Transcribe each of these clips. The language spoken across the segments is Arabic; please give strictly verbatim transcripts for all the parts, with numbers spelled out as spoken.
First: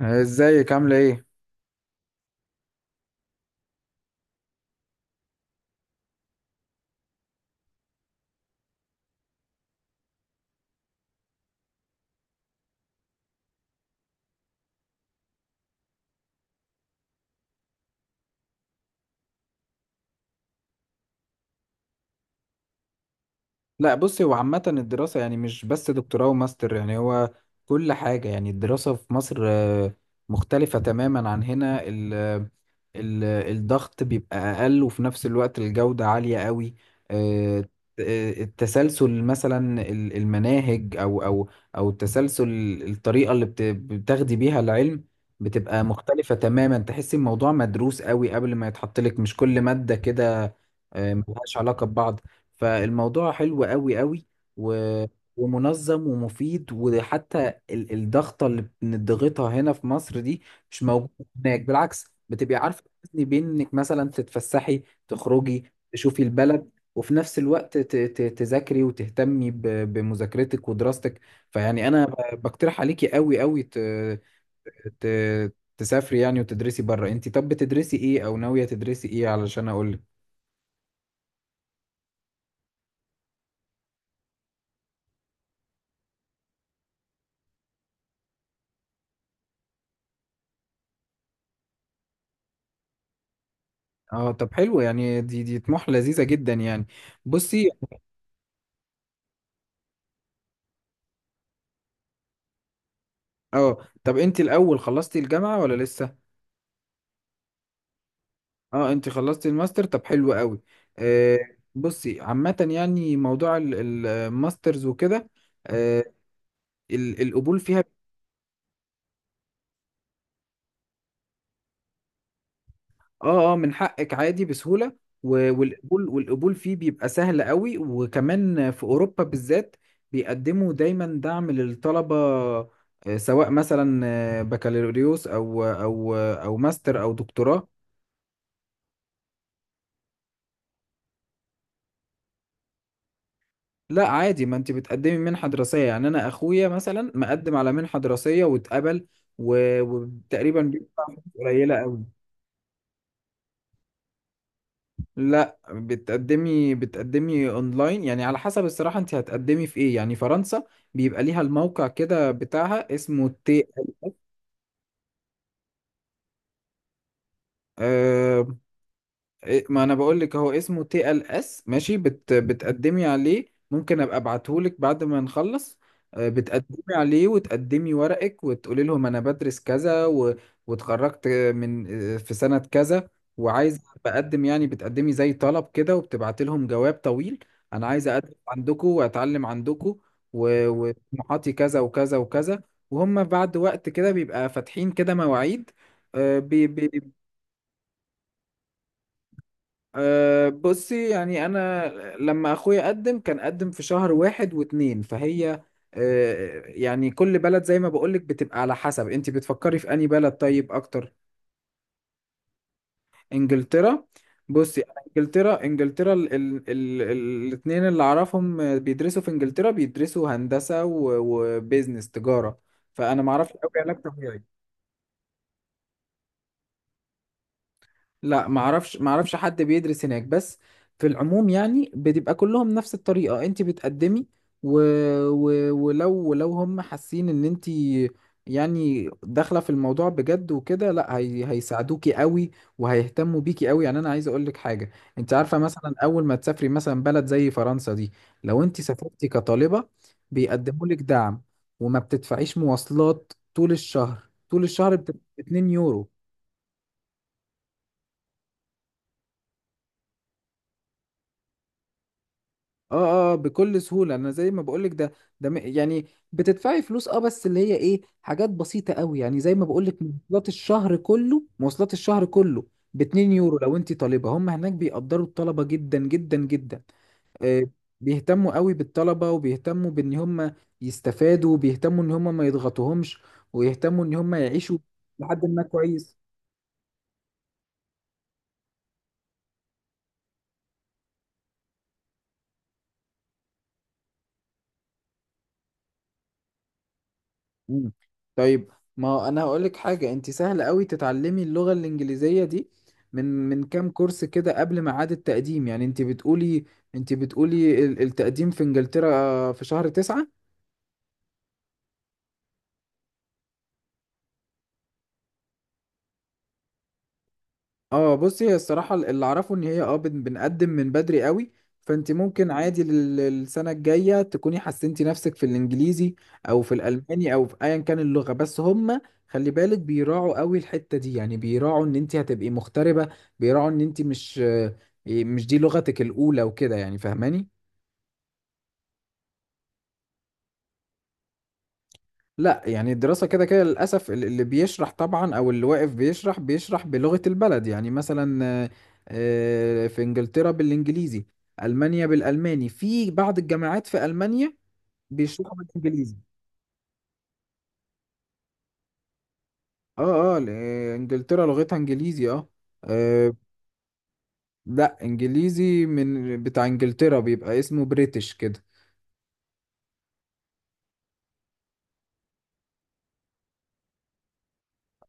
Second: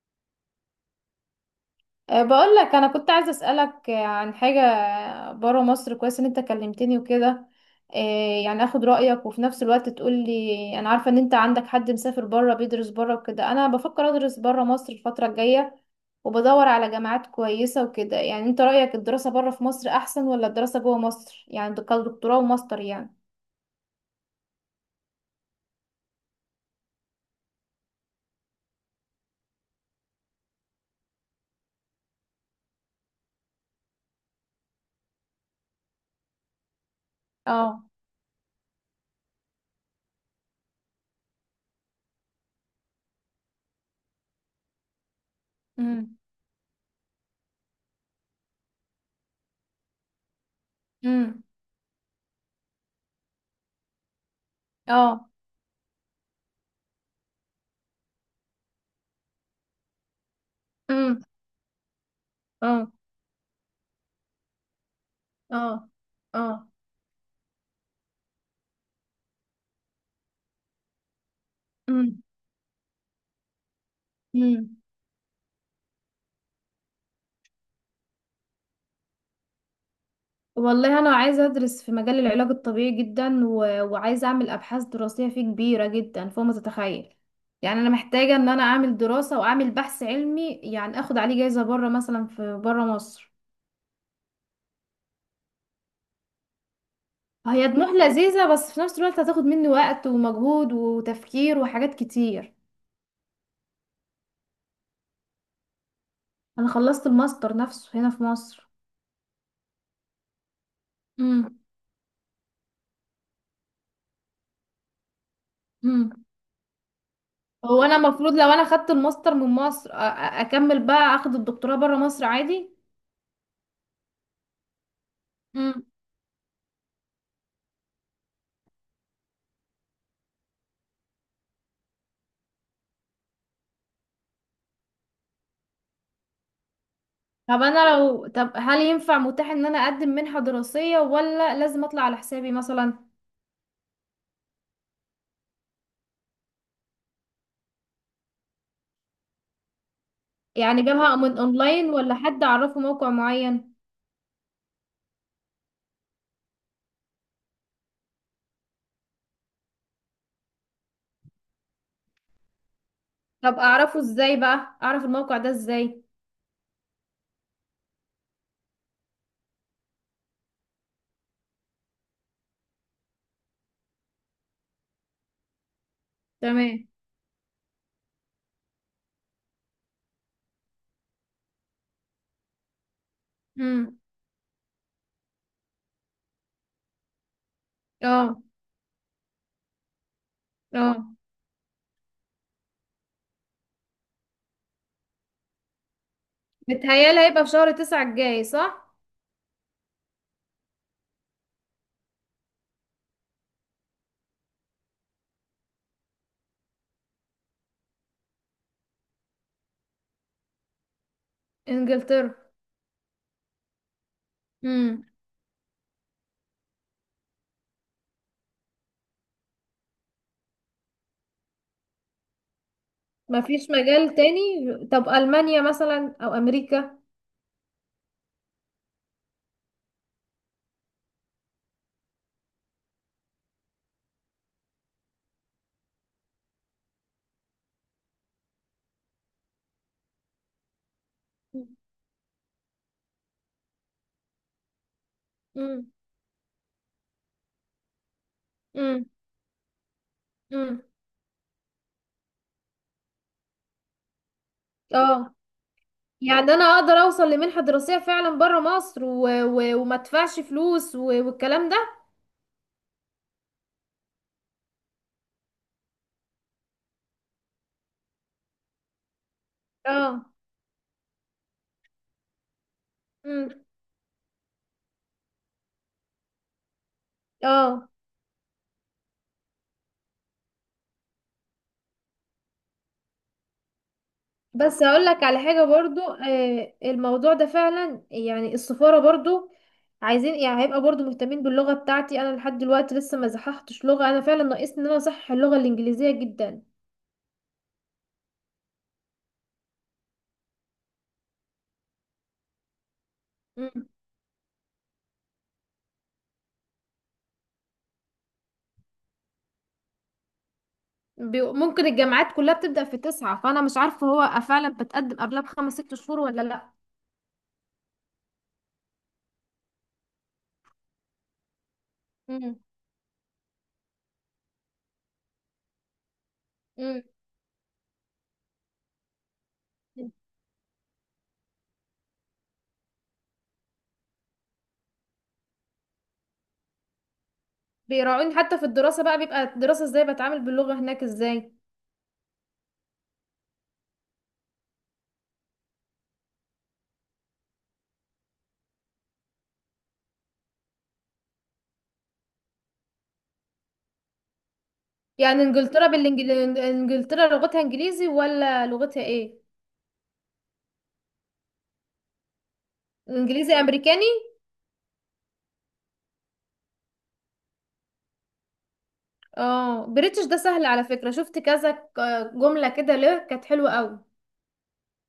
ازيك عاملة ايه؟ أه، بقول لك انا كنت عايزه اسالك أه، عن حاجه بره مصر. كويس ان انت كلمتني وكده. أه، يعني اخد رايك، وفي نفس الوقت تقول لي، انا عارفه ان انت عندك حد مسافر بره بيدرس بره وكده. انا بفكر ادرس بره مصر الفتره الجايه، وبدور على جامعات كويسه وكده. يعني انت رايك الدراسه بره في مصر احسن ولا الدراسه جوه مصر؟ يعني ده كدكتوراه وماستر يعني. لا بصي، هو عامة الدراسة يعني مش بس دكتوراه وماستر. يعني هو كل حاجة، يعني الدراسة في مصر آه، مختلفة تماما عن هنا. ال ال الضغط بيبقى أقل، وفي نفس الوقت الجودة عالية قوي. آه، اه. آه، التسلسل مثلا، ال- المناهج، أو أو أو التسلسل، الطريقة اللي بت- بتاخدي بيها العلم بتبقى امم. مختلفة تماما. تحسي الموضوع مدروس قوي قبل ما يتحط لك، مش كل مادة كده آه، امم. ملهاش علاقة ببعض. فالموضوع حلو قوي قوي و... اه. ومنظم ومفيد. وحتى ال- الضغطة اللي بنضغطها هنا في مصر دي مش موجودة امم. هناك. بالعكس، بتبقي عارفة اه. توازني بين انك مثلا تتفسحي، تخرجي، اه. تشوفي اه. البلد، وفي نفس الوقت ت- ت- تذاكري وتهتمي ب- بمذاكرتك ودراستك. فيعني انا ب- بقترح عليكي قوي قوي ت... امم. ت... تسافري يعني وتدرسي بره. انت طب بتدرسي ايه او ناوية تدرسي ايه علشان اقول؟ والله انا عايزه ادرس في مجال العلاج الطبيعي جدا، و... وعايزه اعمل ابحاث دراسيه فيه كبيره جدا فوق ما تتخيل. يعني انا محتاجه ان انا اعمل دراسه واعمل بحث علمي، يعني اخد عليه جايزه بره، مثلا في بره مصر. اه طب حلو، يعني دي دي طموح لذيذة جدا يعني. هي بصي، طموح لذيذه، بس في نفس الوقت هتاخد مني وقت ومجهود وتفكير وحاجات كتير. اه طب انت الاول خلصتي الجامعة ولا لسه؟ انا خلصت الماستر نفسه هنا في مصر. اه انت خلصتي الماستر، طب حلو قوي. آه. امم. بصي عامة يعني موضوع ال- ال- الماسترز وكده، آه، امم. ال- القبول هو فيها، انا المفروض لو انا خدت الماستر من مصر أ... أ- اكمل بقى اخد الدكتوراه بره مصر عادي. اه اه من حقك عادي بسهولة. و- والقبول، والقبول فيه بيبقى سهل قوي، وكمان في اوروبا بالذات بيقدموا دايما دعم للطلبة. آه، سواء مثلا آه، بكالوريوس او او او ماستر او طب دكتوراه. انا لو طب هل ينفع متاح ان انا اقدم منحة دراسية، ولا لازم اطلع على حسابي مثلا؟ لا عادي، ما انت بتقدمي منحة دراسية. يعني انا اخويا مثلا مقدم على منحة دراسية واتقبل، و- وتقريبا يعني بيدفع جابها فلوس من قليلة اونلاين، قوي. ولا حد اعرفه موقع معين؟ لا بتقدمي بتقدمي اونلاين، يعني على حسب. الصراحة انت هتقدمي في ايه؟ يعني فرنسا بيبقى ليها الموقع كده بتاعها، اسمه طب تي. اعرفه ازاي بقى، اعرف الموقع ده ازاي؟ إيه، ما انا بقول لك، هو اسمه تي ال اس. ماشي؟ بت بتقدمي عليه، ممكن ابقى ابعته لك بعد ما نخلص. آه، تمام. بتقدمي عليه وتقدمي ورقك وتقولي لهم انا بدرس كذا و... واتخرجت من آه، في سنة كذا، وعايز امم. بقدم. يعني بتقدمي زي طلب كده، وبتبعتي لهم جواب طويل، انا عايز اقدم اه. عندكم واتعلم عندكم، و- اه. وطموحاتي كذا وكذا وكذا. وهم بعد وقت كده بيبقى فاتحين كده مواعيد. بتهيالي هيبقى في شهر تسعة الجاي، صح؟ أه بصي، يعني أنا لما أخويا قدم كان قدم في شهر واحد واتنين. فهي أه، يعني كل بلد زي ما بقولك بتبقى على حسب. أنت بتفكري في أنهي بلد طيب أكتر؟ انجلترا. إنجلترا. بصي أنا، امم. إنجلترا، إنجلترا ال ال ال الاتنين اللي أعرفهم بيدرسوا في إنجلترا بيدرسوا هندسة و- وبيزنس، تجارة. فأنا معرفش أوي مفيش علاج مجال تاني؟ طبيعي. طب المانيا مثلا او امريكا؟ لا معرفش معرفش حد بيدرس هناك. بس في العموم يعني بتبقى كلهم نفس الطريقة، انت بتقدمي و... و... ولو، ولو هم حاسين ان انت يعني داخلة في الموضوع بجد وكده، لا هي... هيساعدوكي قوي وهيهتموا بيكي قوي. يعني انا عايز اقولك حاجة، انت عارفة امم. مثلا اول ما تسافري مثلا بلد زي فرنسا دي، لو انت امم. سافرتي كطالبة امم. بيقدموا لك دعم. وما بتدفعيش مواصلات طول الشهر، طول الشهر بتبقى اه. اتنين يورو. يعني انا اقدر اوصل لمنحة دراسية فعلا بره مصر، و... و... وما ادفعش فلوس و... والكلام ده؟ اه اه بكل سهولة. انا زي ما بقولك، ده ده م- يعني بتدفعي فلوس اه، بس اللي هي ايه، حاجات بسيطة قوي يعني. زي ما بقولك، اه. مواصلات الشهر كله، مواصلات الشهر كله ب اتنين يورو امم. لو انت طالبة. هم هناك بيقدروا الطلبة جدا جدا جدا. آه. اه. بيهتموا قوي بالطلبة، وبيهتموا بان هم يستفادوا، وبيهتموا ان هم ما يضغطوهمش، ويهتموا ان هم يعيشوا بس هقول لك على لحد ما حاجة برضو، كويس. آه الموضوع ده فعلا يعني السفارة برضو عايزين، يعني هيبقى برضو مهتمين باللغة بتاعتي. انا لحد دلوقتي لسه ما صححتش لغة، انا فعلا ناقصني ان انا اصحح اللغة الانجليزية جدا. مم. طيب، ما انا هقول لك حاجه، انت سهل قوي تتعلمي اللغه الانجليزيه دي، من من مم. كام كورس كده قبل ميعاد التقديم. يعني انت بتقولي، انت بتقولي ال- التقديم في انجلترا في شهر تسعة. بي- ممكن الجامعات كلها بتبدأ في تسعة، فانا مش عارفة هو فعلا بتقدم قبلها بخمس ست شهور ولا لا. اه بصي، هي الصراحة اللي اعرفه ان هي اه بن- بنقدم من بدري قوي. فانت ممكن مم. عادي لل- للسنة الجاية تكوني حسنتي نفسك في الانجليزي او في الالماني او في ايا كان اللغة. بس هم خلي بالك مم. بيراعوا قوي الحتة دي. يعني بيراعوا ان انت هتبقي مغتربة، بيراعوا ان انت مش مش دي لغتك الاولى وكده، يعني فاهماني؟ بيراعوني حتى في الدراسة بقى؟ بيبقى الدراسة ازاي؟ بتعامل باللغة هناك ازاي؟ لا يعني الدراسة كده كده للأسف ال- اللي بيشرح طبعا، أو اللي واقف بيشرح بيشرح بلغة البلد. يعني مثلا آه، آه، في إنجلترا بالإنجليزي، ألمانيا بالألماني. في بعض الجامعات في ألمانيا يعني بيشرحوا انجلترا بالإنجليزي. بالانجل، انجلترا لغتها انجليزي ولا لغتها ايه؟ اه اه، ل- آه، إنجلترا لغتها إنجليزي اه. آه. انجليزي امريكاني؟ لا إنجليزي من بتاع إنجلترا، بيبقى اسمه بريتش كده. اه، بريتش ده سهل على فكرة، شفت كذا ك- جملة كده له كانت حلوة قوي.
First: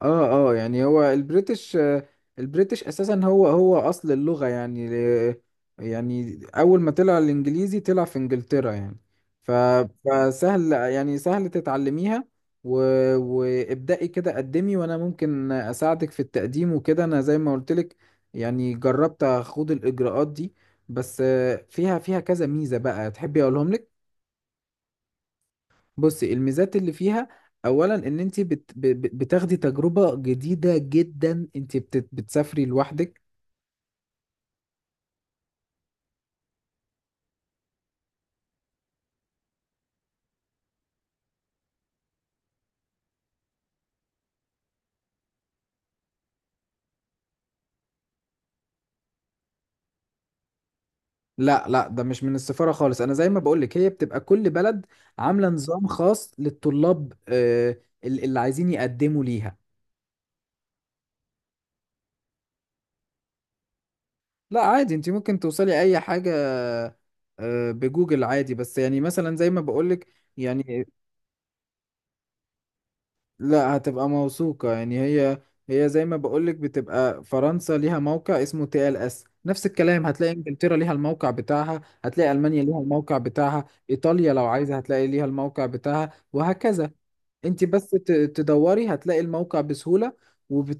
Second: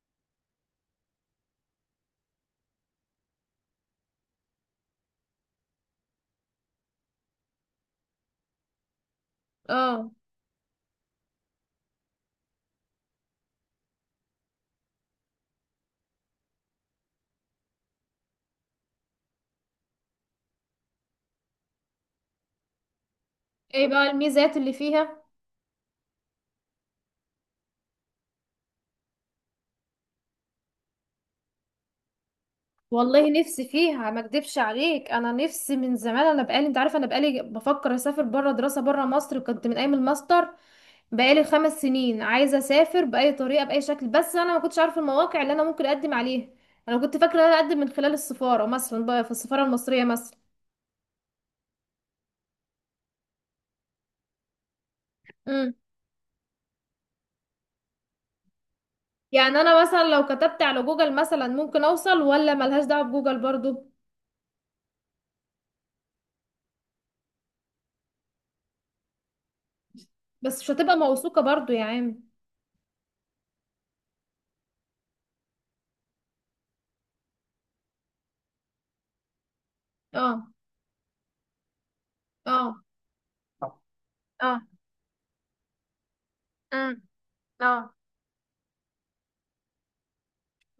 اه اه، يعني هو البريتش آه، البريتش اساسا هو هو اصل اللغة. يعني ل- يعني اول ما طلع الانجليزي طلع في انجلترا يعني. ف- اه. فسهل، يعني سهل تتعلميها. و... وابدأي كده قدمي، وانا ممكن اساعدك في التقديم وكده. انا زي ما قلت لك، يعني جربت اخوض الاجراءات دي، بس آه، فيها، فيها كذا ميزة بقى، تحبي اقولهم ايه لك؟ بقى الميزات اللي فيها؟ بصي، الميزات اللي فيها اولا ان انت بت... ب- ب- بتاخدي تجربه جديده جدا، انت بت... بتسافري لوحدك. والله نفسي فيها، ما اكدبش عليك، انا نفسي من زمان، انا بقالي انت عارفه، انا بقالي بفكر اسافر بره دراسه بره مصر، وكنت من ايام الماستر بقالي خمس سنين عايزه اسافر باي طريقه باي شكل. بس انا ما كنتش عارفه المواقع اللي انا ممكن اقدم عليها. انا كنت فاكره ان انا اقدم من خلال السفاره، مثلا بقى في السفاره المصريه مثلا. لا لا ده مش من السفاره خالص، انا زي ما بقولك هي بتبقى كل بلد عامله امم. نظام خاص للطلاب آه، ال- اللي عايزين يقدموا ليها. يعني انا مثلا لو كتبت على جوجل مثلا ممكن اوصل، ولا ملهاش دعوه بجوجل برضو؟ لا عادي، انت ممكن توصلي اي حاجه آه، بجوجل عادي. بس يعني مثلا زي ما بقولك بس مش يعني. هتبقى موثوقه برضو يا عم. لا هتبقى موثوقة، يعني هي، هي زي ما بقولك بتبقى فرنسا ليها موقع اسمه تي ال اس، نفس الكلام هتلاقي اه. انجلترا ليها الموقع بتاعها، هتلاقي المانيا ليها اه. الموقع بتاعها، ايطاليا لو اه. عايزة هتلاقي ليها الموقع بتاعها، وهكذا. امم. انت اه. بس ت- تدوري هتلاقي الموقع بسهولة،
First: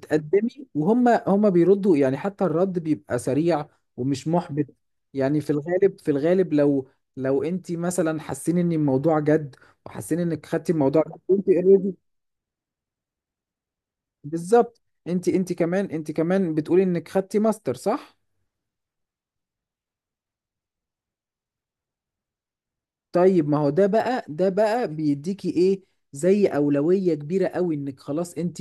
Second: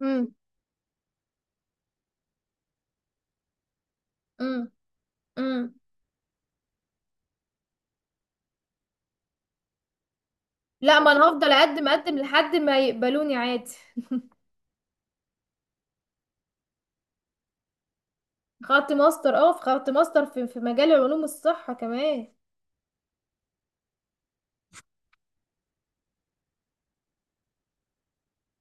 امم. وهم هم بيردوا. يعني حتى الرد بيبقى سريع ومش محبط. امم. يعني في امم. الغالب، في الغالب لو، لو انت مثلا حاسين ان الموضوع جد، وحاسين انك خدتي لا، الموضوع ما جد، انا وانت هفضل اقدم already. اقدم لحد ما يقبلوني عادي. بالظبط. انت انت كمان انت كمان بتقولي انك خدتي ماستر صح؟ خدت ماستر، اه، في خدت ماستر في في مجال علوم الصحه كمان. طيب ما هو ده بقى، ده بقى بيديكي ايه زي اولوية كبيرة قوي، انك خلاص انت،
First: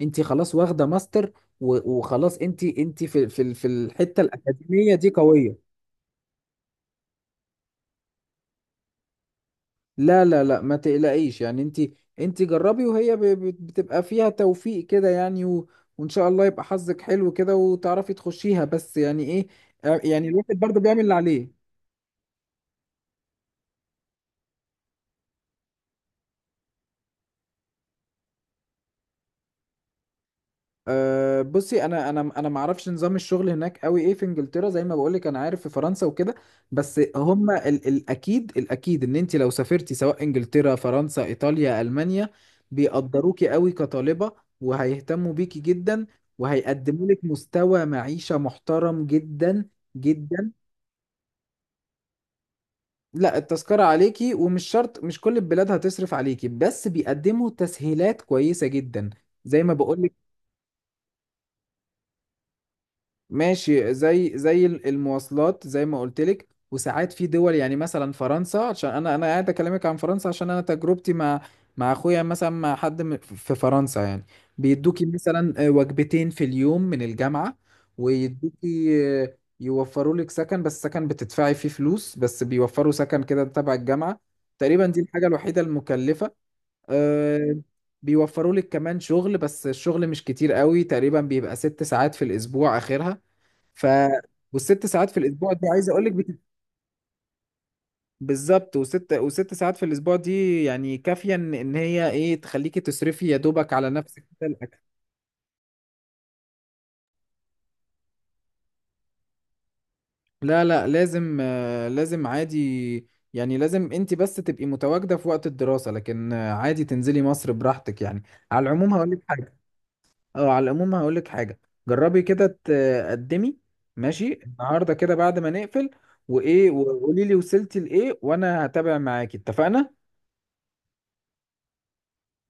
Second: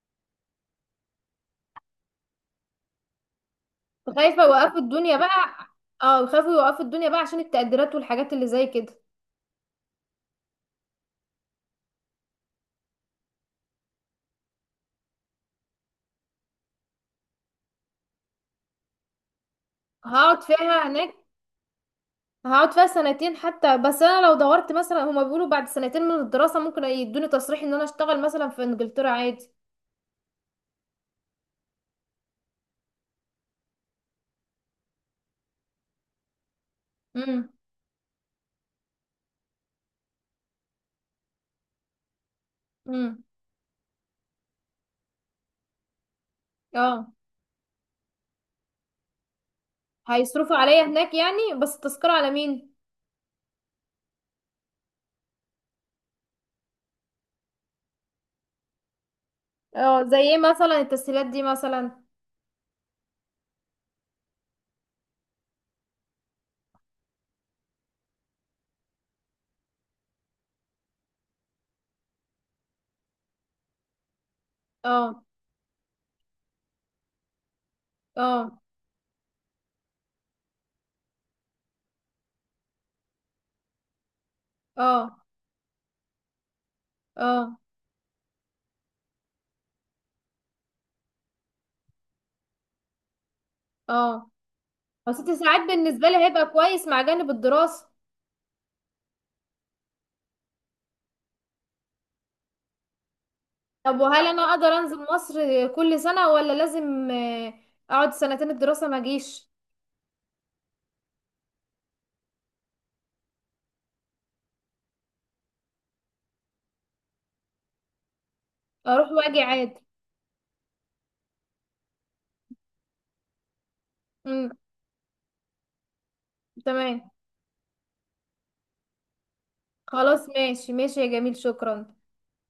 انت خلاص واخدة ماستر، و- وخلاص انت، انت في في ال- في الحتة خايفة يوقفوا الأكاديمية دي الدنيا بقى. قوية. اه، خايفوا يوقفوا الدنيا بقى عشان التقديرات والحاجات اللي زي كده. لا لا لا ما تقلقيش، يعني انت، انت جربي، وهي ب- ب- بتبقى فيها توفيق كده يعني، و وان شاء الله يبقى حظك حلو كده وتعرفي تخشيها. بس يعني ايه، يعني هقعد الواحد برضه فيها بيعمل اللي هناك، عليه. هقعد فيها سنتين حتى. بس انا لو دورت مثلا، هما بيقولوا بعد سنتين من الدراسة ممكن يدوني تصريح ان انا اشتغل مثلا في انجلترا عادي. أه بصي، انا انا انا ما اعرفش نظام الشغل هناك قوي ايه في انجلترا. زي ما بقولك انا عارف في فرنسا وكده. بس امم. هم ال الاكيد، الاكيد ان انت لو سافرتي سواء انجلترا، فرنسا، ايطاليا، المانيا، امم. بيقدروكي قوي كطالبة، وهيهتموا بيكي جدا، وهيقدموا اه. لك مستوى معيشة محترم جدا جدا. هيصرفوا عليا هناك يعني، بس التذكرة على مين؟ لا التذكرة عليكي، ومش شرط مش كل البلاد هتصرف عليكي، بس بيقدموا تسهيلات كويسة جدا زي ما اه، بقولك. زي ايه مثلا التسهيلات دي مثلا؟ ماشي، زي زي ال- المواصلات زي ما قلت لك. وساعات في دول يعني، مثلا فرنسا، عشان انا انا قاعد اكلمك عن فرنسا عشان انا تجربتي مع، مع اخويا مثلا، مع حد م- في فرنسا يعني. بيدوكي اه. مثلا آه، وجبتين في اليوم من الجامعة، اه. ويدوكي آه، يوفروا لك سكن، بس سكن بتدفعي فيه فلوس، بس بيوفروا سكن كده تبع الجامعة. تقريبا دي اه. الحاجة الوحيدة المكلفة آه، اه. بيوفروا لك كمان شغل، بس الشغل مش كتير قوي. تقريبا بيبقى ست ساعات في الأسبوع آخرها. ف اه. والست ساعات بس في ست الاسبوع ساعات دي عايز اقول بالنسبة لك لي بت... هيبقى كويس مع جانب الدراسة. بالظبط. وست، وست ساعات في الاسبوع دي يعني كافيه ان إن هي ايه تخليكي تصرفي يا دوبك على طب نفسك وهل انا كده، اقدر الاكل. انزل مصر كل سنة، ولا لازم آه، اقعد سنتين الدراسة ما اجيش؟ لا لا لازم آه، لازم عادي، يعني لازم انت بس تبقي متواجده في وقت الدراسه. لكن آه، عادي تنزلي مصر براحتك يعني. على العموم اروح هقول لك واجي حاجه، عادي. اه على العموم هقول لك حاجه، جربي كده تقدمي ماشي امم. النهارده كده بعد ما نقفل، وايه تمام. وقولي لي وصلتي لايه، وانا هتابع معاكي، اتفقنا؟ خلاص ماشي ماشي يا جميل، شكرا.